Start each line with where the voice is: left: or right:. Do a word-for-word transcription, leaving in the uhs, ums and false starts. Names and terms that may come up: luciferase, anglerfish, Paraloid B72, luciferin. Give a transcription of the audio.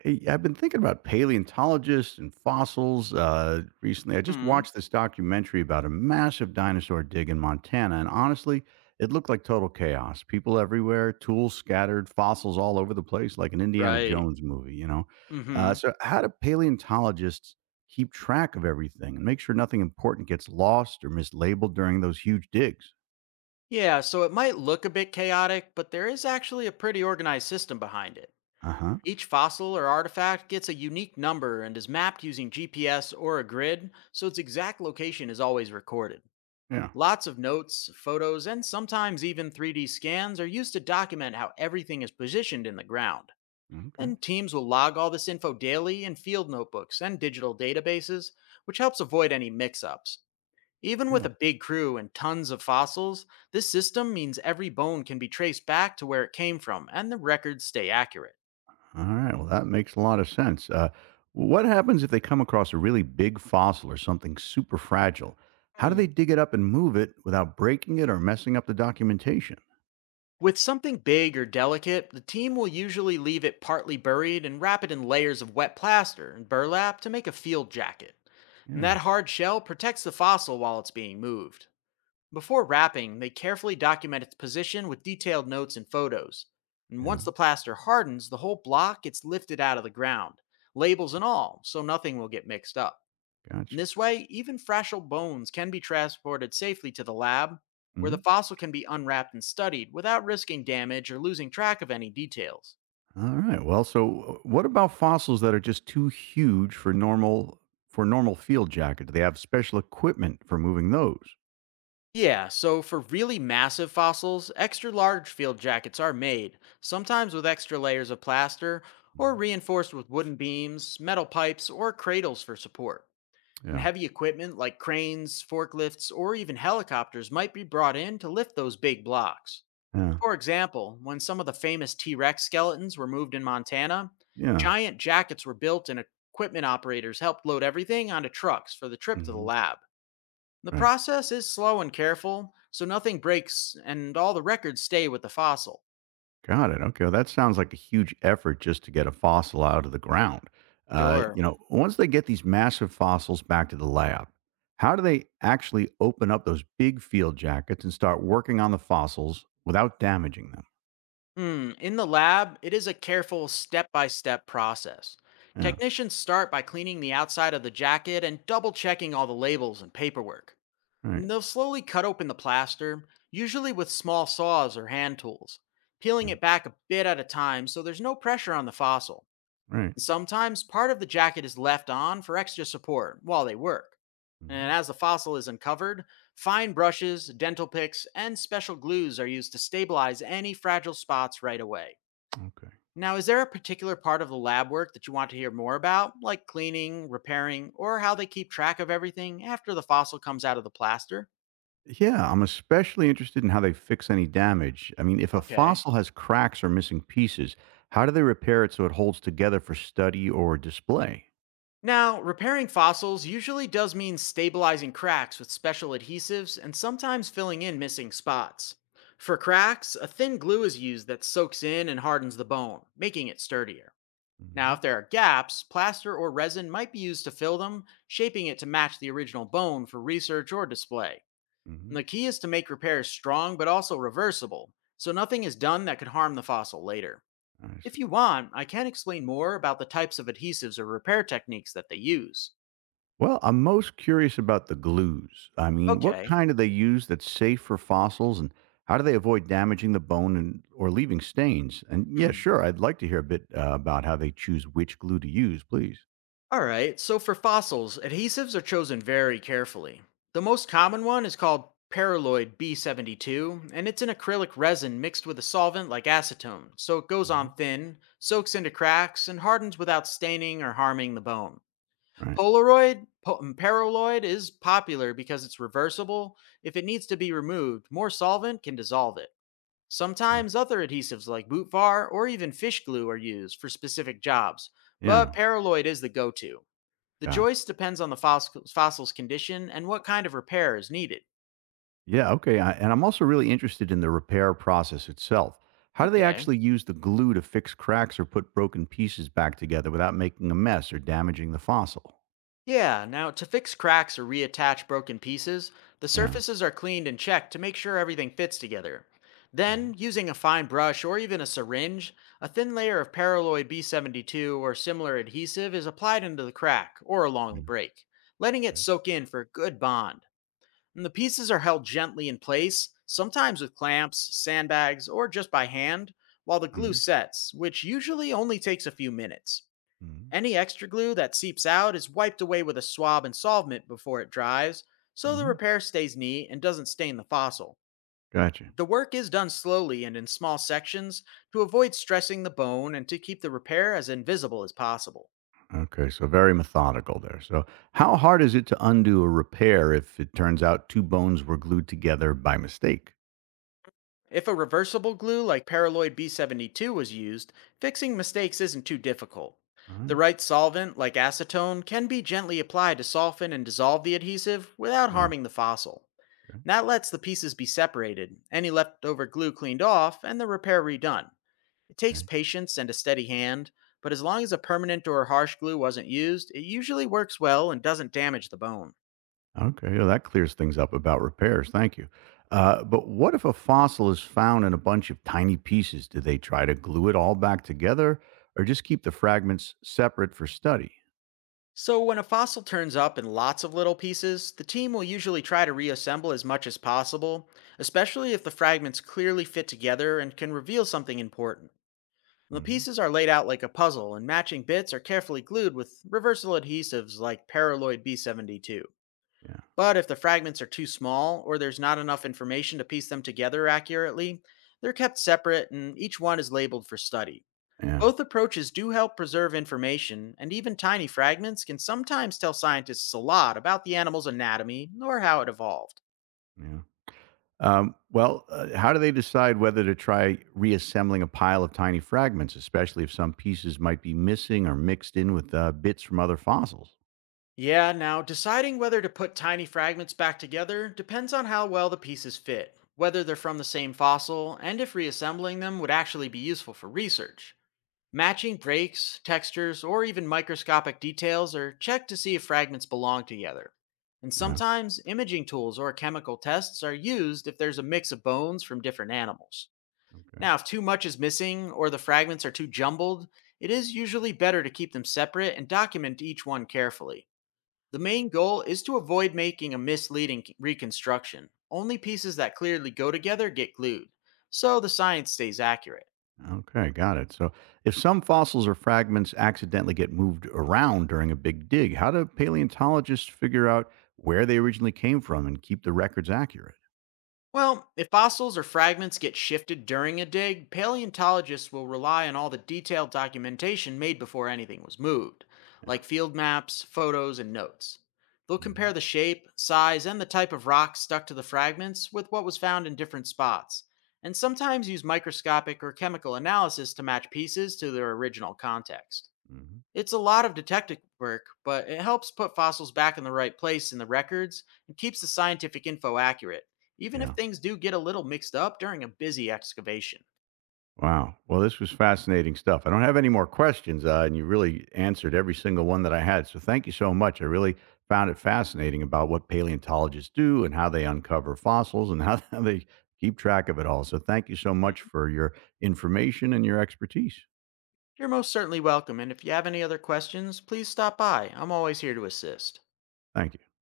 right: Hey, I've been thinking about paleontologists and fossils uh, recently. I just
left: Hmm.
right: watched this documentary about a massive dinosaur dig in Montana, and honestly, it looked like total chaos. People everywhere, tools scattered, fossils all over the place, like an Indiana
left: Right.
right: Jones movie, you know? Uh,
left: Hmm.
right: so, how do paleontologists keep track of everything and make sure nothing important gets lost or mislabeled during those huge digs?
left: Yeah, so it might look a bit chaotic, but there is actually a pretty organized system behind it.
right: Uh huh.
left: Each fossil or artifact gets a unique number and is mapped using G P S or a grid, so its exact location is always recorded.
right: Yeah.
left: Lots of notes, photos, and sometimes even three D scans are used to document how everything is positioned in the ground.
right: Mm, okay.
left: And teams will log all this info daily in field notebooks and digital databases, which helps avoid any mix ups. Even with
right: Yeah.
left: a big crew and tons of fossils, this system means every bone can be traced back to where it came from and the records stay accurate.
right: All right. Well, that makes a lot of sense. Uh, what happens if they come across a really big fossil or something super fragile? How do they
left: Hmm.
right: dig it up and move it without breaking it or messing up the documentation?
left: With something big or delicate, the team will usually leave it partly buried and wrap it in layers of wet plaster and burlap to make a field jacket. And
right: Yeah.
left: that hard shell protects the fossil while it's being moved. Before wrapping, they carefully document its position with detailed notes and photos. And
right: Yeah.
left: once the plaster hardens, the whole block gets lifted out of the ground, labels and all, so nothing will get mixed up. In
right: Gotcha.
left: this way, even fragile bones can be transported safely to the lab, where the
right: Mhm.
left: fossil can be unwrapped and studied without risking damage or losing track of any details.
right: All right. Well, so uh, what about fossils that are just too huge for normal for normal field jacket? Do they have special equipment for moving those?
left: Yeah, so for really massive fossils, extra large field jackets are made, sometimes with extra layers of plaster, or
right: Mhm.
left: reinforced with wooden beams, metal pipes, or cradles for support. And
right: Yeah.
left: heavy equipment like cranes, forklifts, or even helicopters might be brought in to lift those big blocks.
right: Yeah.
left: For example, when some of the famous T Rex skeletons were moved in Montana,
right: Yeah.
left: giant jackets were built and equipment operators helped load everything onto trucks for the trip to the
right: Hmm.
left: lab. The process is slow and careful, so nothing breaks and all the records stay with the fossil.
right: Got it, okay, well, that sounds like a huge effort just to get a fossil out of the ground. Uh, you
left: Sure.
right: know, once they get these massive fossils back to the lab, how do they actually open up those big field jackets and start working on the fossils without damaging them?
left: Hmm, in the lab, it is a careful step by step process.
right: Yeah,
left: Technicians start by cleaning the outside of the jacket and double checking all the labels and paperwork.
right: right,
left: They'll slowly cut open the plaster, usually with small saws or hand tools, peeling
right: yeah,
left: it back a bit at a time so there's no pressure on the fossil.
right: right.
left: Sometimes part of the jacket is left on for extra support while they work. And
right: Mhm,
left: as the fossil is uncovered, fine brushes, dental picks, and special glues are used to stabilize any fragile spots right away.
right: okay.
left: Now, is there a particular part of the lab work that you want to hear more about, like cleaning, repairing, or how they keep track of everything after the fossil comes out of the plaster?
right: Yeah, I'm especially interested in how they fix any damage. I mean, if a
left: Okay.
right: fossil has cracks or missing pieces, how do they repair it so it holds together for study or display?
left: Now, repairing fossils usually does mean stabilizing cracks with special adhesives and sometimes filling in missing spots. For cracks, a thin glue is used that soaks in and hardens the bone, making it sturdier. Now, if
right: Hmm.
left: there are gaps, plaster or resin might be used to fill them, shaping it to match the original bone for research or display. And
right: Hmm.
left: the key is to make repairs strong but also reversible, so nothing is done that could harm the fossil later.
right: I see.
left: If you want, I can explain more about the types of adhesives or repair techniques that they use.
right: Well, I'm most curious about the glues. I mean, what
left: Okay.
right: kind do they use that's safe for fossils and how do they avoid damaging the bone and or leaving stains? And yeah,
left: Hmm.
right: sure, I'd like to hear a bit uh, about how they choose which glue to use, please.
left: All right. So for fossils, adhesives are chosen very carefully. The most common one is called paraloid B seven two, and it's an acrylic resin mixed with a solvent like acetone, so it goes
right: Hmm.
left: on thin, soaks into cracks, and hardens without staining or harming the bone.
right: Right.
left: Polaroid po- um, paraloid is popular because it's reversible. If it needs to be removed, more solvent can dissolve it.
right: Okay.
left: Sometimes other adhesives like boot var or even fish glue are used for specific jobs, but
right: Yeah.
left: paraloid is the go to. The
right: Got it.
left: choice depends on the fossils- fossil's condition and what kind of repair is needed.
right: Yeah. Okay. I, and I'm also really interested in the repair process itself. How do they
left: Okay.
right: actually use the glue to fix cracks or put broken pieces back together without making a mess or damaging the fossil?
left: Yeah, now to fix cracks or reattach broken pieces, the
right: Yeah.
left: surfaces are cleaned and checked to make sure everything fits together.
right: Hmm.
left: Then, using a fine brush or even a syringe, a thin layer of paraloid B seven two or similar adhesive is applied into the crack or along
right: Yeah.
left: the break, letting it
right: Okay.
left: soak in for a good bond. And the pieces are held gently in place, sometimes with clamps, sandbags, or just by hand, while the glue
right: Hmm.
left: sets, which usually only takes a few minutes.
right: Hmm.
left: Any extra glue that seeps out is wiped away with a swab and solvent before it dries, so the
right: Hmm.
left: repair stays neat and doesn't stain the fossil.
right: Gotcha.
left: The work is done slowly and in small sections to avoid stressing the bone and to keep the repair as invisible as possible.
right: Okay, so very methodical there. So, how hard is it to undo a repair if it turns out two bones were glued together by mistake?
left: If a reversible glue like Paraloid B seven two was used, fixing mistakes isn't too difficult.
right: Uh,
left: The right solvent, like acetone, can be gently applied to soften and dissolve the adhesive without
right: yeah.
left: harming the fossil.
right: Okay.
left: That lets the pieces be separated, any leftover glue cleaned off, and the repair redone. It takes
right: Okay.
left: patience and a steady hand, but as long as a permanent or harsh glue wasn't used, it usually works well and doesn't damage the bone.
right: Okay. Well, that clears things up about repairs. Thank you. Uh, but what if a fossil is found in a bunch of tiny pieces? Do they try to glue it all back together, or just keep the fragments separate for study?
left: So, when a fossil turns up in lots of little pieces, the team will usually try to reassemble as much as possible, especially if the fragments clearly fit together and can reveal something important. The
right: Hmm.
left: pieces are laid out like a puzzle, and matching bits are carefully glued with reversible adhesives like Paraloid B seven two.
right: Yeah.
left: But if the fragments are too small, or there's not enough information to piece them together accurately, they're kept separate and each one is labeled for study.
right: Yeah.
left: Both approaches do help preserve information, and even tiny fragments can sometimes tell scientists a lot about the animal's anatomy or how it evolved.
right: Yeah. Um, well, uh, how do they decide whether to try reassembling a pile of tiny fragments, especially if some pieces might be missing or mixed in with uh, bits from other fossils?
left: Yeah, now deciding whether to put tiny fragments back together depends on how well the pieces fit, whether they're from the same fossil, and if reassembling them would actually be useful for research. Matching breaks, textures, or even microscopic details are checked to see if fragments belong together. And
right: Yeah.
left: sometimes imaging tools or chemical tests are used if there's a mix of bones from different animals.
right: Okay.
left: Now, if too much is missing or the fragments are too jumbled, it is usually better to keep them separate and document each one carefully. The main goal is to avoid making a misleading reconstruction. Only pieces that clearly go together get glued, so the science stays accurate.
right: Okay. Got it. So, if some fossils or fragments accidentally get moved around during a big dig, how do paleontologists figure out where they originally came from and keep the records accurate?
left: Well, if fossils or fragments get shifted during a dig, paleontologists will rely on all the detailed documentation made before anything was moved,
right: Yeah.
left: like field maps, photos, and notes. They'll compare
right: Hmm.
left: the shape, size, and the type of rock stuck to the fragments with what was found in different spots, and sometimes use microscopic or chemical analysis to match pieces to their original context.
right: Hmm.
left: It's a lot of detective work, but it helps put fossils back in the right place in the records and keeps the scientific info accurate, even if
right: Yeah.
left: things do get a little mixed up during a busy excavation.
right: Wow. Well, this was fascinating stuff. I don't have any more questions, uh, and you really answered every single one that I had. So thank you so much. I really found it fascinating about what paleontologists do and how they uncover fossils and how how they keep track of it all. So thank you so much
left: Mhm.
right: for your information and your expertise.
left: You're most certainly welcome, and if you have any other questions, please stop by. I'm always here to assist.
right: Thanks.